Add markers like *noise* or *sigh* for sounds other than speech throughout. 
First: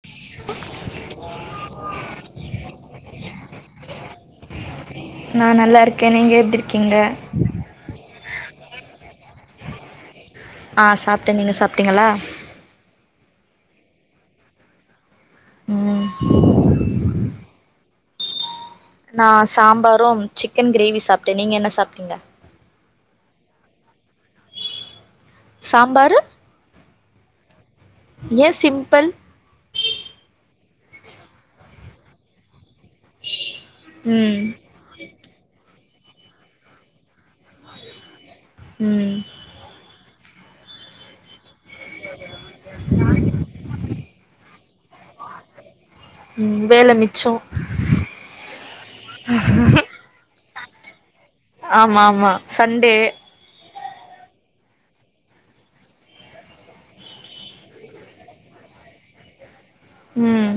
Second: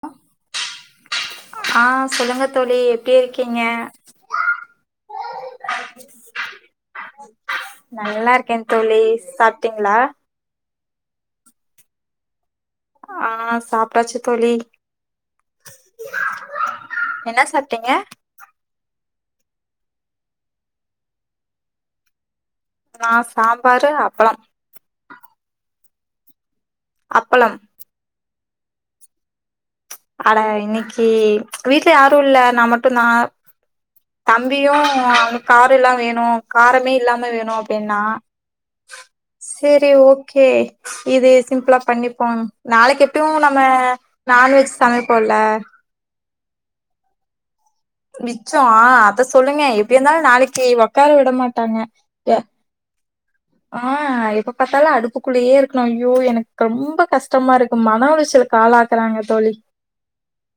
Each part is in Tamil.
ஆ ஆஹ் சொல்லுங்க தோலி எப்டி இருக்கீங்க நா நல்லா இருக்கே நீங்க எப்டி இருக்கீங்க நல்லா இருக்கேன் தோலி சாப்ட்டீங்களா ஆ சாப்ட்டேன் நீங்க சாப்ட்டீங்களா ஆஹ் சாப்ட்டாச்சு தோலி ம் என்ன சாப் ட்டீங்க நான் சாம்பாரும் சிக்கன் கிரேவி சாப்ட்டேன் நீங்க என்ன சாப்ட்டீங்க நான் சாம்பாரு அப்ளோம் சாம்பரு அப்பளம் ஏ சிம்பிள் அட இன்னிக்கு வீட்ல யாரும் இல்ல நான் மட் டும் தான் ம் தம்பியும் அவ கா எல்லாம் வேணும் காரமே இல்லாம வேணும் அப்படின்னா உம் கே சிம்பிளா பண்ணிப்போம் நாளைக்கு எப்பையும் நம்ம நான்வெஜ் எடுப்போம்ல உம் வேலை மிச்சம் மிச்சம் ஆ அத சொல்லுங்க எப்படி இருந்தாலும் நாளைக்கு உக்கார விட மாட்டாங்க ஆமா ஆமா சண்டே ஆஹ் எப்ப பார்த்தாலும் அடுப்புக்குள்ளேயே இருக்கணும் ஐயோ எனக்கு ரொம்ப கஷ்டமா இருக்கு மன உளச்சலுக்கு ஆளாக்குறாங்க தோழி உம்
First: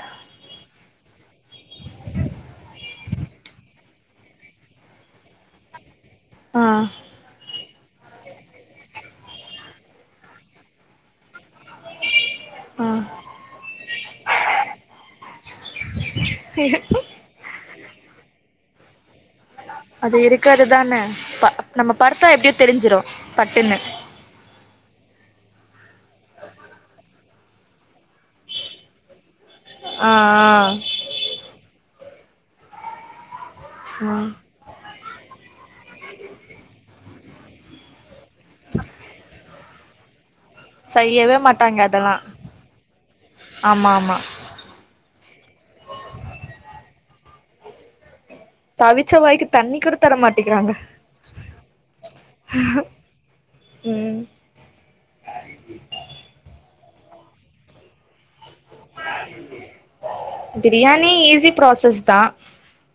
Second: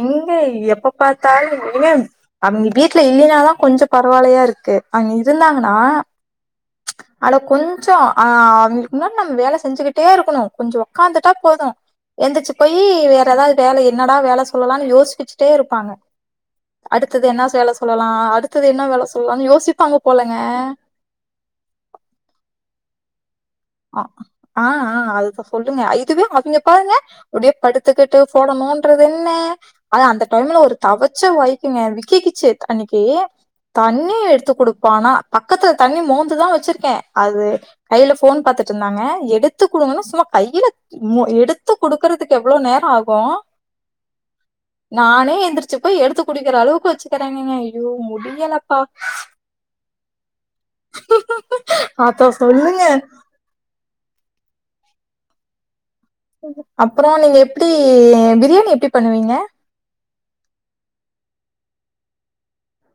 எங்க எப்ப பார்த்தாலும் அவுங்க வீட்டுல இல்லைனாதான் கொஞ்சம் பரவாயில்லையா இருக்கு அங்க இருந்தாங்கன்னா ஆ அட கொஞ் சம் அஹ் அவுங்களுக்கு முன்னாடி நம்ம வேலை செஞ்சுக்கிட்டே இருக்கணும் கொஞ்சம் உட்க்காந்துட்டா போதும் எந்திரச்சி போய் ஆ வேற ஏதாவது வேலை என்னடா வேலை சொல்லலாம்னு யோ யோசிச்சட்டே இருப்பாங்க அடுத்தது என்ன சேலை சொல்லலாம் அடுத்தது என்ன வேலை சொல்லலனு யோசி அது இருகாதுகிறது தானே இப்ப நம்ம படுத்தா எப்படியும் தெரிஞ்சிரும் ஆ ஆஹ் ஆஹ் அதுதான் சொல்லுங்க இதுவே அவுங்க பாருங்க அப்படியே படுத்துக்கிட்டு போடணுநோண்டுறது என்ன ஆ அதான் அந்த டைம்ல ஒரு தவச்ச வாயிக்கு தீ கிச்சு அனைக்கு ஆ ம் தண்ணிய எடுத்து கொடு போனா பக்கத்துல தண்ணி மோந்துதான் வச்சிருக்கேன் அது கையில போன் பார்த்துட்டு இருந்தாங்க எடுத்து த்து கொடுங்க சம்மா கையில செய்யவே எடுத்து மாட்டாங்க அதெல்லா கொடுக்கறதுக்கு எவ்வளோ நேரம் ஆகும் ஆமா ஆமா நானே எந்திரச்சு அப்ப எடுத்து குடிக்கிற அளவுக்கு வச்சுக்கறாங்க ஐயோ முடி தவிச்ச வாய்க்கு தண்ணி கூட தர மாட்ட க்கிறாங்க அத சொல்லுங்க உம் அப்புறம் நீங்க எப்படி பிரியாணி எப்படி பண்ணுவீங்க பிரியாணி ஈசியா பிரசாஸ் தான்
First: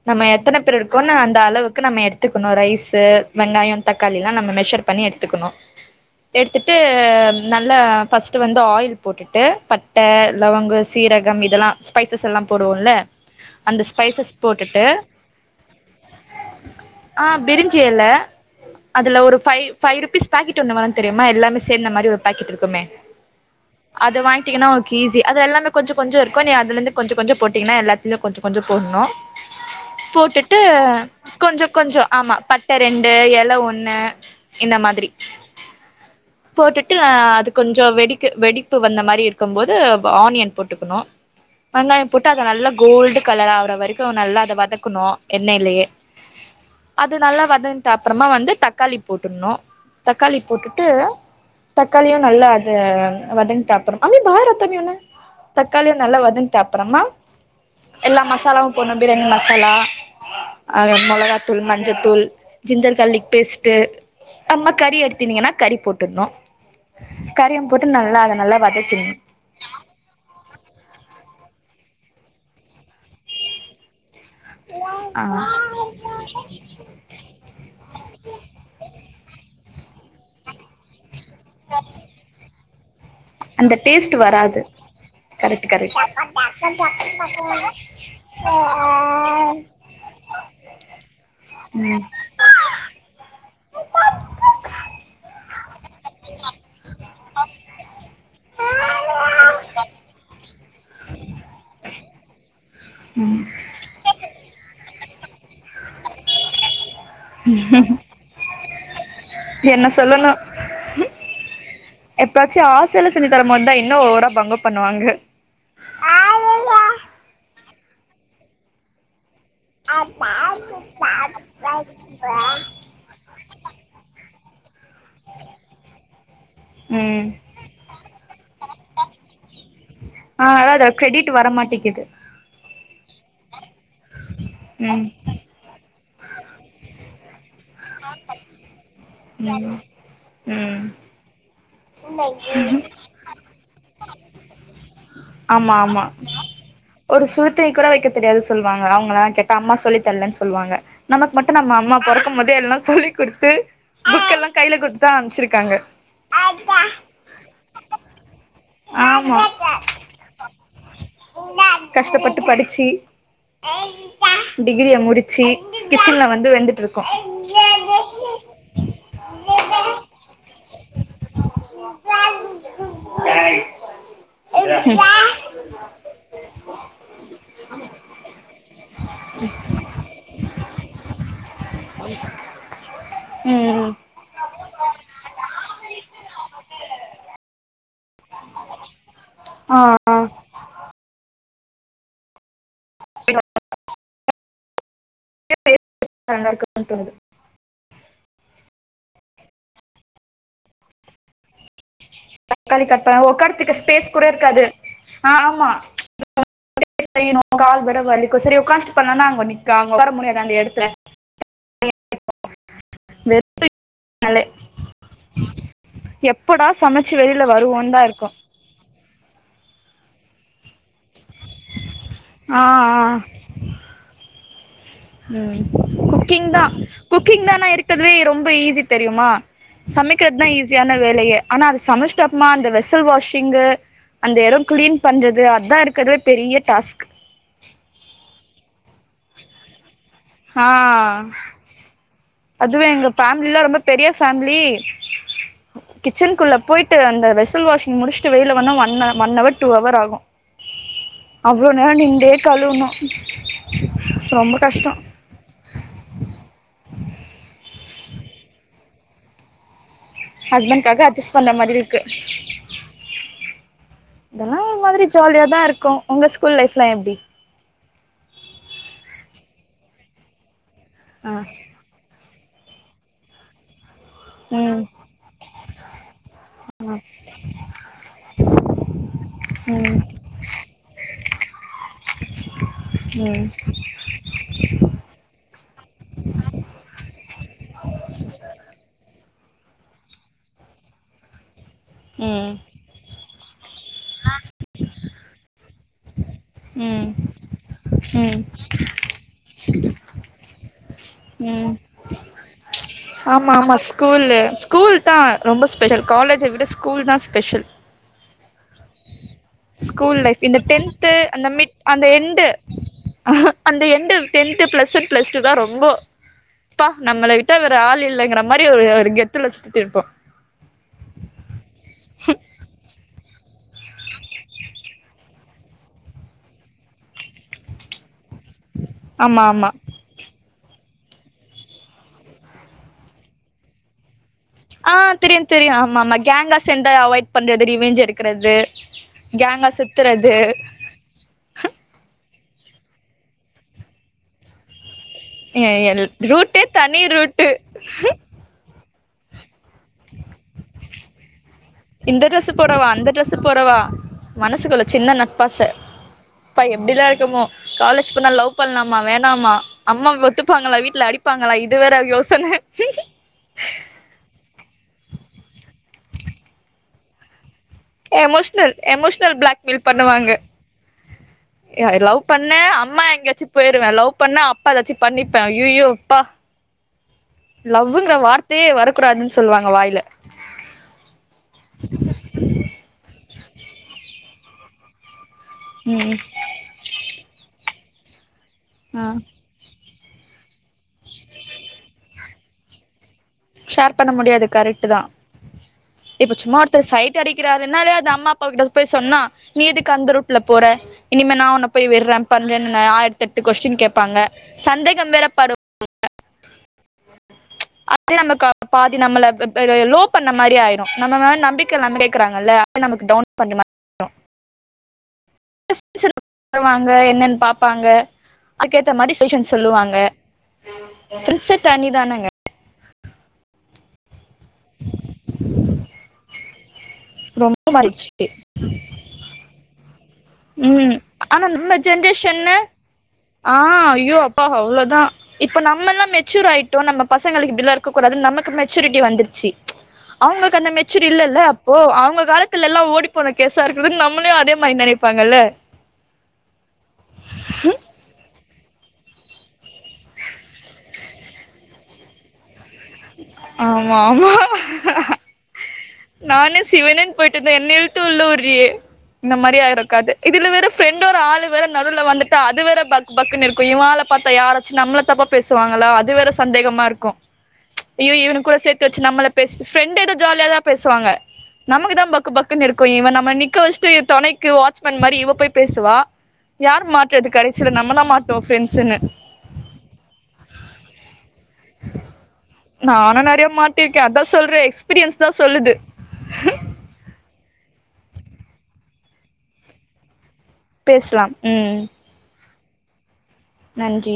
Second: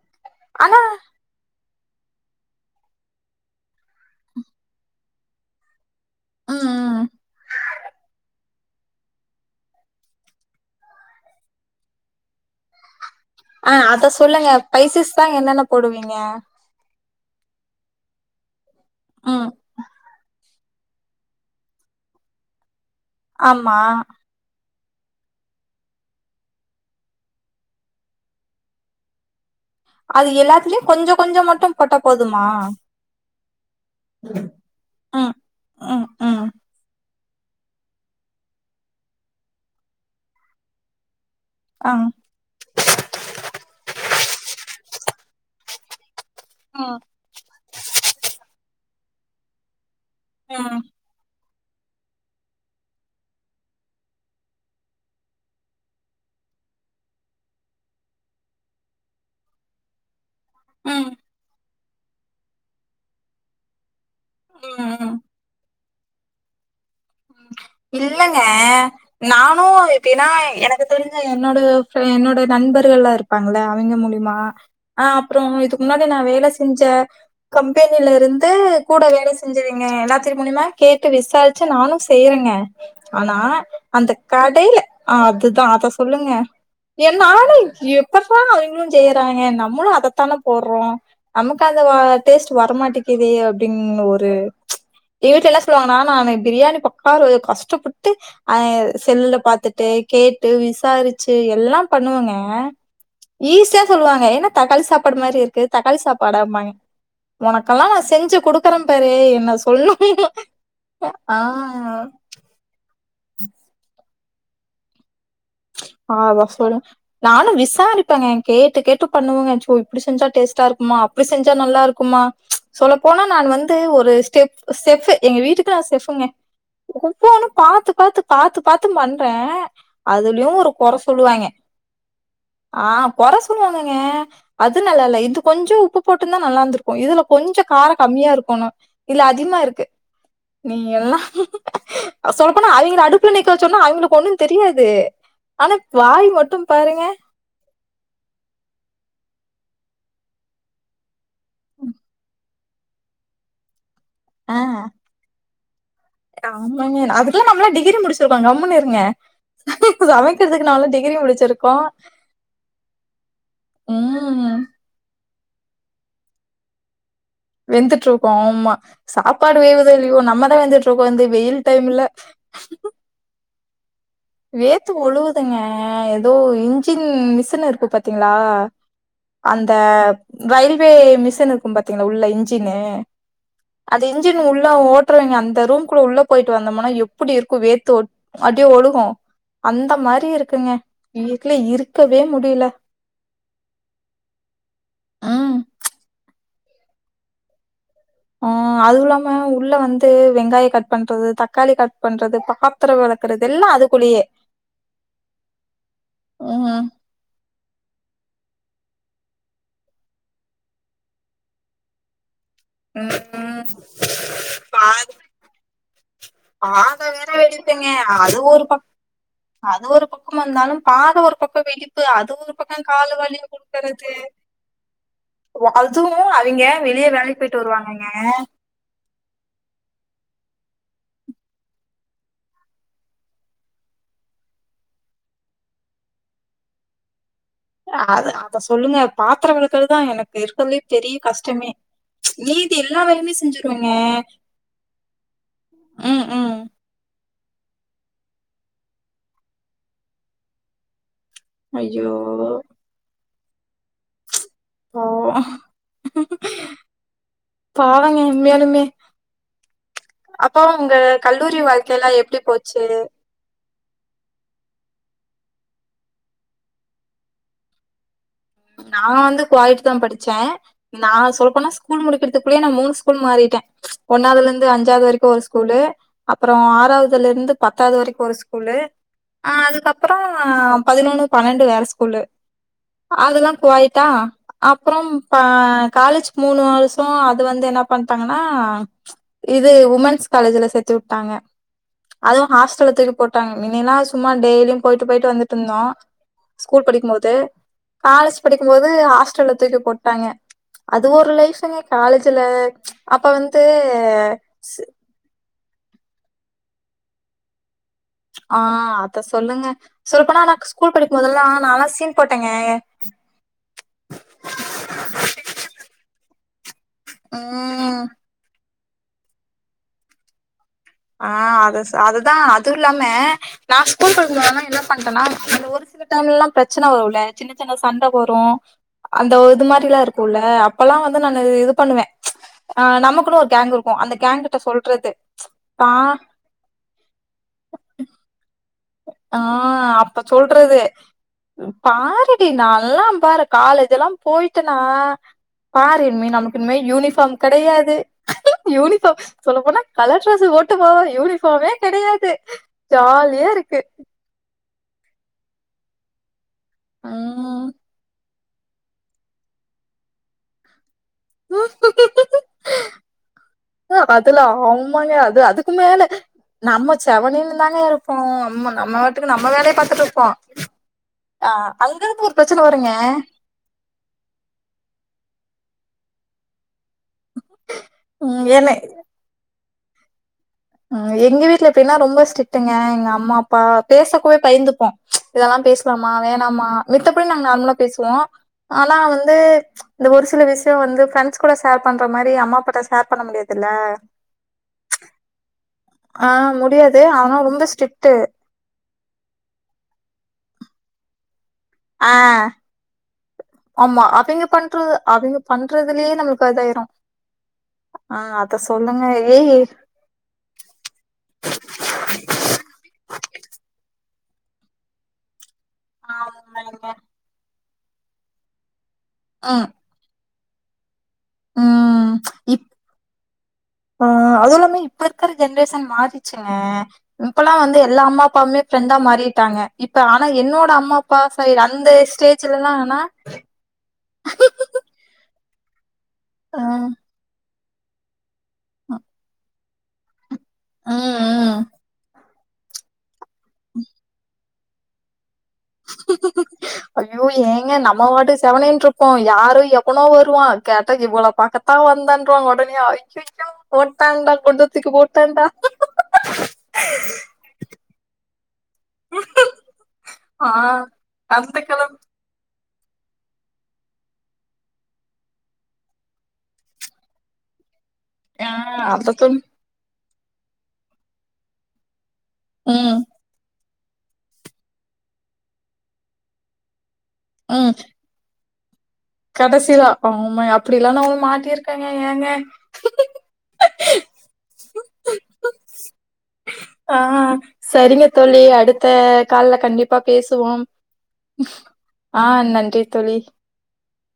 நம்ம எத்தன பேர் ஆனா இருக்கோம்னு அந்த அளவுக்கு நம்ம எடுத்துக்கணும் ரைஸு வெங்காயம் தக்காளி எல்லாம் நம்ம மெஷர் பண்ணி எடுத்துக்கணும் ம் எடுத்துட்டு ம் நல்ல ஃபஸ்ட் வந்து ஆயில் போட்டுட்டு பட்ட லவங்கு சீரகம் இதெல்லாம் ஸ்பைசஸ் எல்லாம் போடுவோம்ல ஆஹ் அத சொல்லுங்க பைசஸ் தான் என்னென்ன போடுவீங்க பிரிஞ்சுஎல அதுல ஒரு ம் ஃபைவ் ருபீஸ் பாக்கெட் ஒன்னு வரு தெரியுமா எல்லாமே சேர்ந்த மாரி ஒரு பாக்கெட் இருக்குமே ஆமா அது வாங்கிட்டீங்கன்னா ஈசி அது எல்லாமே கொஞ்ச கொஞ்சம் இருக்கும் நீ அதுல இருந்து கொஞ்ச கொஞ்சம் போட்டீங்கன்னா எல்லாத்தலயும் கொஞ்ச கொஞ்ச போடணும் அது போட்டுட்டு எல்லாத்துலயு கொஞ்ச கொஞ்ச மட்டு கொஞ்சம் போட்டா கொஞ்சம் ஆமா போதுமா பட்ட ரெண்டு எல ஒண்ணு இந்த மாதிரி ம் ம் ம் போட்டுட்டு அது கொஞ்சம் வெடிக்கு வெடிப்பு வந்த மாரி இருக்கும்போது ஆனியன் போட்டுக்கணும் ஆ வெங்காயம் போட்டு அது நல்லா கோல்டு கலர் ஆவர வரைக்கும் அப்றம் நல்லா அத வதக்கணும் என்னயிலே ம் அது நல்லா வதன்ட்டு அப்புறமா வந்து தக் காளி போட்டுணும் தக்காளி ம் போட்டுட்டு தக்காளியும் நல்லா அத வதங்கிட்டு அப்புறோம் அம்மி பாய ரத்தம ஒன தக்காளியும் நல்லா வதன்ட்டு அப்புறமா எல்லா மசாலாவும் போணும் பிரியாணி மசாலா ம் அஹ் ம் மொளகாத்துள் மஞ்ச ஜ தூள் ஜிஞ்சர் கார்லிக் பேஸ்ட்ட் அம்மா கறி ம் எடுத்தனீங்கன்னா கறி போட்டு ட்டுனு கறியும் இல்லங்க நானும் அப்டினா எனக்கு தெரிஞ்ச என்னோட என்னோட நண்பர்கள் எல்லாம் இருப்பாங்கள அவங்க மூலியமா அஹ் ஆ அப்புறம் இதுக்கு முன்னாடி நான் வேல செஞ்ச கம்பெனில இருந்து கூட வேல செஞ்ச ரிங்க எல்லாதெரு மூலியமா கேட் டு விசாரிச்ச நானும் ங்க ஆனா அந்த டேஸ்ட் வராது கடையில கரெக்ட் அதுதான் அத கரெக்ட் சொல்லுங்க என்னாலும் எப்படுறா அவங்களும் செய்யறாங்க நம்மளும் அதைத்தானே போடுறோம் நமக்கு அந்த வ ம் டேஸ்ட் வரமாட்டேக்குதே அப்படின்னு அப்படினு ஒரு எங்க வீட்டுல என்ன சொல்லுவாங்கன்னா நான் பிரியாணி ப பாரு கஷ்டப்பட்டு அஹ் செல்லுல பாத்துட்டு கேட்டு இ விசாரிச்சு எல்லாம் பண்ணுவங்க ஆ ம் ஈசியா சொல்லுவாங்க ஏன்னா தக்காளி சாப் படு மாரி இருக்கு தக்காளி சாப்பாடம்பாங்க உனக்கெல்லாம் நான் செஞ்சு குடுக்குறன் பாரு என்ன சொல்னும் ஆஹ் எப்பச்சு ஆஸ் த்துல செஞ்சிதர மாரிதான் இன்னும் ஒருவரா பங்க பண்ணுவாங்க ஆஹ் வர்சொல்லு நானும் விசாரிப்பேங்க கேட்டு கேட்டு பண்ணுவங்க அச்சோ இப்டி செஞ்சா டேஸ்ட்டா இருக்குமா அப்டி செஞ்சா நல்லா இருக்குமா சொல்ல போனா நான் வந் த்து ஒரு ஸ்டெப் செஃபு எங்க வீட்டுக்கு நா செஃபு எங்க வீட்டுக்கு நான் செஃப்புங்க ம் ஒவ்வொன்னும் பாத்து பாத்து பாத்து பாத்து பாத்து பண்றேன் ஆஹ் அதாது கிரெடிட் வரமாட்டேக்குது ஆஹ் கொற சொல்லுவ ங்க அது நல்லா ம் இல்ல இது கொஞ்சம் உப்பு போட்டுருந்தா நல்லா இருந்திருக்கும் இதுல கொஞ்சம் காரம் கம்மியா இருக்கணும் இல்ல அதிகமா ம் இருக்கு நீ ம் எல்லாம் சொல்ல போனா அவிங்கல அடுப்புல நிக்க சொன்னா அவங்களுக்கு ஒண்ணும் தெரியாது ஆம்மா ஆனா ஆம்மா வாய் மட்டு பாருங்க ஒரு சுருத்தனி கூட வெக்க தெரியாது சொல்லுவாங்க அவங்கலளான் கெட் அம்மா சொல்லி தரலன்னு சொல்லுவாங்க நமக்கு மட்டும் நம்ம அம்மா பொறக்கும்போதே எல்லாம் சொல்லிக் கொடுத்து புக் எல்லாம் கையல கொடுத்தா அமிச்சிரு க்காங்க ஆம்மாங்க அதுக்கல்லாம் நம்மளாம் டிகிரி முடிச்சிருக்கோங்க கம்முன்னு இரு ஆமா சமைக்கிறதுக்கு நாமல்லாம் டிகிரி முடிச்சிருக்கோம் கஷ்டப்பட்டு படிச்சி உம் முடிச்சு கிச்சன்ல வந்து வெந்துட்டு இரு வெந்துட்டு இருக்கோம் ஆமா சாப்பாடு வேவுதோ இல்லையோ நம்மதான் வெந்துட்டு இருக்கோம் இந்த வெயில் டைம்ல ர்ர் வேத்து ஒழுவுதுங்க ஏதோ இன்ஜின் மிசின் இருக்கு பாத்தீங்களா அந்த ரயில்வே மிஷின் இருக்கும் பாத்தீங்களா உள்ள இன்ஜின்னு ம் அந்த இன்ஜின் உள்ள ஓட்டுறவங்க அந்த ரூம் குள்ள உள்ள போயிட்டு வந்தோமுனா எப்டி இருக்கும் வேர்த்து ஓ அடியே ஒழுக்கும் ஆ அந்த ஆ மாரி இருக்குங்க வெயில் இல்ல இருக்கவே முடில *unintelligible* ம். *unintelligible* ஹம் அதுவும் இல்லாம உள்ள வந்து வெங்காயம் கட் பண்றது தக்காளி கட் பண்றது தக்காளி பாத்திர கட் பண் வெளக்குறது எல்லா உக்காரத்துக்கு ஸ்பேஸ் அதுக்குள்ளயே கூட இருக்காது ஆமா ம் செய்ணும் கால் வெட வேர வலிக்கும் சேரி உக்காந்து *unintelligible* நீக்காங்கோ *unintelligible* எடுத்தன் உம் வெறும்னாலே எப்படா சமைச்சு *unintelligible* வெளியில எடுத்துப்பீங்க வருவோன்னு தான் இருக்கும் அது ஒரு பக் அது ஒரு பக்கம் இருந்தாலும் பாதம் ஒரு பக்கம் வெடிப்பு அது ஒரு ஆ பக்கம் கால் வலிய குடுக்கிறது ம்ம் குக்கிங் தா வெளிய வேலைக்கு குக்கிங போயிட்டு தான் வருவாங்கங்க இருக்குறதிலயே ரொம்ப ஈஸி தெரியுமா சமைக்கிறதுதான் ஈஸியான வேலையே ஆனா அதை சமைச்சிட்டப்பமா அந்த வெசல் வாஷிங்கு அந்த இடம் கிளீன் பண்றது அதுதான் இருக்கரதலே பெரிய டாஸ்க் அ அத சொல்லுங்க பாத்திரம் விளக்குறது தான் எனக்கு இருக்கரதலே பெரிய ஆ கஷ்டமே மீதி அதுவே எல்லா எங்க வேலையுமே ஃபேமிலி எல்லா ரொம்ப செஞ்சுருவங்க பெரிய ஃபேமிலி ம் கிச்சனுக்குள்ள ம் போயிட்டு அந்த வெஸ் வெஸ்ஸல் வாஷிங் முடிச்சிட்டு வெளியே வர ஒன் ஹவர் டூ ஹவர் ஆகும் அவ்ளோ நேரம் ஐயோ நிண்டே கழுவனும் ரொம்ப கஷ்டோ ஓ பாருங்க உண்மையாலுமே அப்போ உங்க ஹஸ்பண்டாக அஸ் பண்ற கல்லூரி மாரி இருக்கு வாழ்க்கையெல்லா எப்டி போச்சு இதெல்லாம் மாரி ஜாலியாதான் இருக்கு உங்க ஸ்கூல் லைஃப்லாம் எப்படி நான் வந்து கோயேட் தான் படிச்சேன் ஆ நான் சொல்ல போனா ஸ்கூல் முடிக்கிறதுக்கு அப்டியே நான் மூணு ஸ்கூல் மாறிட்டேன் ஒன்னாவதுல இருந்து ம் அஞ்சாவது வரைக்கும் ஒரு ஸ்கூல்லு அப்புறம் ஆறாவதுல இருந்து பத்தாவது வரைக்கும் ஒரு ஸ்கூல்லு அஹ் ம் அதுக்கப்புறம் பதினொன்னு பன்னெண்டு வேற ஸ்கூல்லு ம் அதெல்லாம் கோயேயிட்டா அப்புறம் காலேஜு மூணு வருஷம் அது வந்து என்ன பண்ணிட்டாங்கன்னா இது உமென்ஸ் காலேஜ்ல சேர்த்து விட்டாங்க அதுவும் ம் ஹாஸ்டலுக்கு தூக்கி போட்டாங்க *unintelligible* சும் மா டெய்லியும் போயிட்டு போயிட்டு வந்திட்டு இருந்தோம் ஸ்கூல் ம் படிக்கும் போது காலேஜ் ம் படிக்கும் போது ஹாஸ்டல் த்துக்கு போட்டாங்க அது ஒரு ம் லைஃப்ங்க காலேஜ் த்துலே ஆமா ஆமா ஸ்கூல்லு ஸ்கூல் தா ரொம்ப ஸ்பெஷல் காலேஜ விட ஸ்கூல் தா ஸ்பெஷல் ஆஹ் அத சொல்லுங்க ஸ்கூல் சொல்லப்போனா லைஃப் நா இந்த ஸ்கூல் டென்த்து படிக்கும் போதெல்லா அந்த மிட் நாலா அந்த சீன் என்டு போட்டேங்க அந்த என்டு டென்த்துஸ பிளஸ் ஒன் பிளஸ் டூ தா ரொம்போ இப்பா நம்முள விட்ட வேற ம் ஆள் இல்லைங்கிற மாரி அப்டி ஒரு கெத்துல சுத்து இருப்போ ஆஹ் அத சா அதுதா அது இல்லாம நா ஸ்கூல் படிக்கும்போதுலா என்ன பண்டேனா இந்த ஒரு சில டேமுல்லா பிரச்சுன்ன வருல சின்ன சின்ன சண்ட போறோ அந்த ஆமா ஒது ஆமா மாரியில்லா இருக்குல்ல அப்பல்லா வந்து நானு இது பண்ணுவேன் ஆஹ் நமக்குனு ஒரு கேங்கு இருக்கு அந்த கேங்குக் ஆஹ் தெரியும் தெரியு ஆம் ஆமாம்மா கேங்கா சேந்து அவாய்ட் பண்றது ரிவேஞ்ச் எடுக்கிறது ஆஹ் அப்ப சொல்றது பாரு இப்டி நால்லா பாரு காலேஜ் எல்லா போயிட்டனா எ எல் பாரு இன்மே நமக்கு ரூட்டே இனிமே தனி யூனிஃபாம் ரூட்டு கெடையாது யூனிஃபாம் சொல்ல போனா கலர் ட்ரெஸ்சு போட்டு போவாயே யூனிஃப் இப்பவே கெடையாது ஜாலியா இருக் ப்பா மனசுக்குள்ளத் சின்ன நட்பாச ப்ப எப்டிலா இருக்கமோ ம் காலேஜ் போனா லவ் ப் பண்லாமா வேணாமா அம்மா ஒத்துப்பாங்குளா வீட்டுல அடிப் ஹ அதுல ஆமாங்க அது அதுக்கு மேல நம்ம சேவனுமின்ஸ் எமோஷ்னல் எமோஷ்னல் வேலைய பிளாக்மெயில் பாத்துட்டு இருப்போ பண்ணுவாங்க ஆ யார் அங்க லவ் இருந்து ஒரு பண்ண பிரச்சன வருங்க அம்மா எங்காச்சு போயிருவே லவ் பண்ண அப்பா ஏதாச்சு பண்ணிப்பேன் ஐயியோ யுப்பா லவ்வுங்கிற வார்த்தியே வரக்கூடாதுன்னு சொல்லுவாங்க வாய் இல்ல உம் எங்கு வீட்டுல எப்டின்னா ரொம்ப ஸ்ட்டுங்க எங்க அப் அம்மாப்பா பேசக்கூட பயந்துப்போம் இதெல்லாம் பேசலாமா ம் வேணாமா மத்தபடி நாங்க நார்மலா பேசுவோம் ஆனா ஆ வந்து இந்த ஒரு சில விஷயம் வந்து ஃப்ரெண்ட்ஸ் கூட ஷேர் பண்ற மாரி அம்மா அபாட்ட ஷேர் பண்ண முடியாதுல்ல. ஷேர் பண்ண முடியாது கரெக்ட் தான் ஆ இப்ப சும்மா ஒருத்தர் முடியாது. சைட் ஆனா ரொம்ப அடிக்கிறானாலே அது ஸ்ட்ரிக்ட்டு. அம்மா அப்பா கிட்ட போய் சொன்னா நீ எதுக்கு அந்த ரூட்ல போற இனிமே நான் உன்ன போய் ஆ விடுறன் ப ஆயிரத்தி எட்டு கொஸ்டின் ஆமா கேட்பாங்க அவிங்க பண்றது சந்தேகம் அவிங்க வேறப்படுவாங்க பண்றதுலயே நம்மளுக்கு இதாயிரும். ஆ நமக்கு அத பாதி சொல்லுங்க. நம்மள ஏய் லோ பண்ண மாரி ஆயிரும் நம்மமேல நம்பிக்க இல்லையான்னு கேட்கறாங்கல்ல அத நமக்கு டவுன் பண்ண மாரி ரும் ஆமாங்க. வாங்க என்னன்னு பாப் பாங்க அது க்கேத்த மாதிரி சேசன் ம் சொல்லுவாங்க பிர்சட் அனி தானேங்க ஆஹ் அது இல்லாமே இப்ப இருக்கற ஜென்ரேஷன் மாறிச்சுடுங்க இப்பல்லாம் ரொம்ப வந்து எல்லா அம்மா மாறிடுச்சு அப்பவுமேஃப்ரெண்டா மாறிட்டாங்க இ ஆனா என்னோட ம் அம்மா அப்பா ஆனா சைடு நம்ம அந்த ஜென்ரேஷன்னு ஸ்டேஜ்லல்லாம் ஆனா ஆ ஐயோ அப்பா அவ்ளோதா இப்ப நம்மல்லாம் மெச்சூர் ஆ ஆயிட்டோம் நம்ம பசங்களுக்கு பில்ல இருக்ககூடாது நமக்கு மெச்சூரிட்டி ம் வந்துருச்சு அவங்களுக்கு அந்த மெச்சூர் இல்லல்ல ம் அப்போ அவங்க காலத்து க்குலெல்லாம் ஓடி போன கேச இருக்குது நம்மளே அதே மைனனேப் பப்பாங்கல்ல ஐயோ ஏங்க நம்ம பாட்டு செவனேன்றுப்போம் யாரும் எவனோ வருவான் கேட்டா இவள பாக்கத்தான் வந்தன்றாங்க ஒடனே ஐயோ ஆமா போட்டான்ண்டா குண்ட தூக்கி போட்டாண்டா நானே சிவனேனு போயிட்டுருந்தேன் என்ன இழுத்து உள்ள எப்புரி இந்த மாரியா இருக்காது இதுல ஆ வேற ஃப்ரெண்ட்டோட ஒரு ஆள் அந்த வேற கெழம் நடுல வந்துட்டா அது வேற பக் பக்குனு இருக்கும் இவன் ஆலா பாத்தா யாராச்சும் நம்மள தப்பா பேசுவாங்களா அது வேற சந்தேகமா இருக்கும் இவ இவனு ஆ கூட சேர்த்து வச்சு நம்பள அதத்தொன் பேசி ப்ரண்டு ஜாலியாத பேசுவாங்க நமக்கு தான் பக் பக்குனு இருக்கும் ம் இவன் நம்ம நிக்க வச் சுட்டு துணைக்கு வாட்ச்மேன் மாரி இவ போய் பேசுவா யார் மாட் றது அது கடைசில நம்ம தான் மாட்டோம் பிரெண்ஸ்ன்னு கடைசியிலா *unintelligible* அப்டி எல்லாம் நா ஒரு மாட் நானும் நெறைய மாட்டிருக்கேன் அதான் சொல்றேன் எக்ஸ்பீரியன்ஸ் தான் சொல்லுது ஆ சரிங்க தோலி அடுத்த கால்ல கண்டிப்பா பேசு வோம் பேசலாம் ம் ஆஹ் நன் றி தோலி நன்றி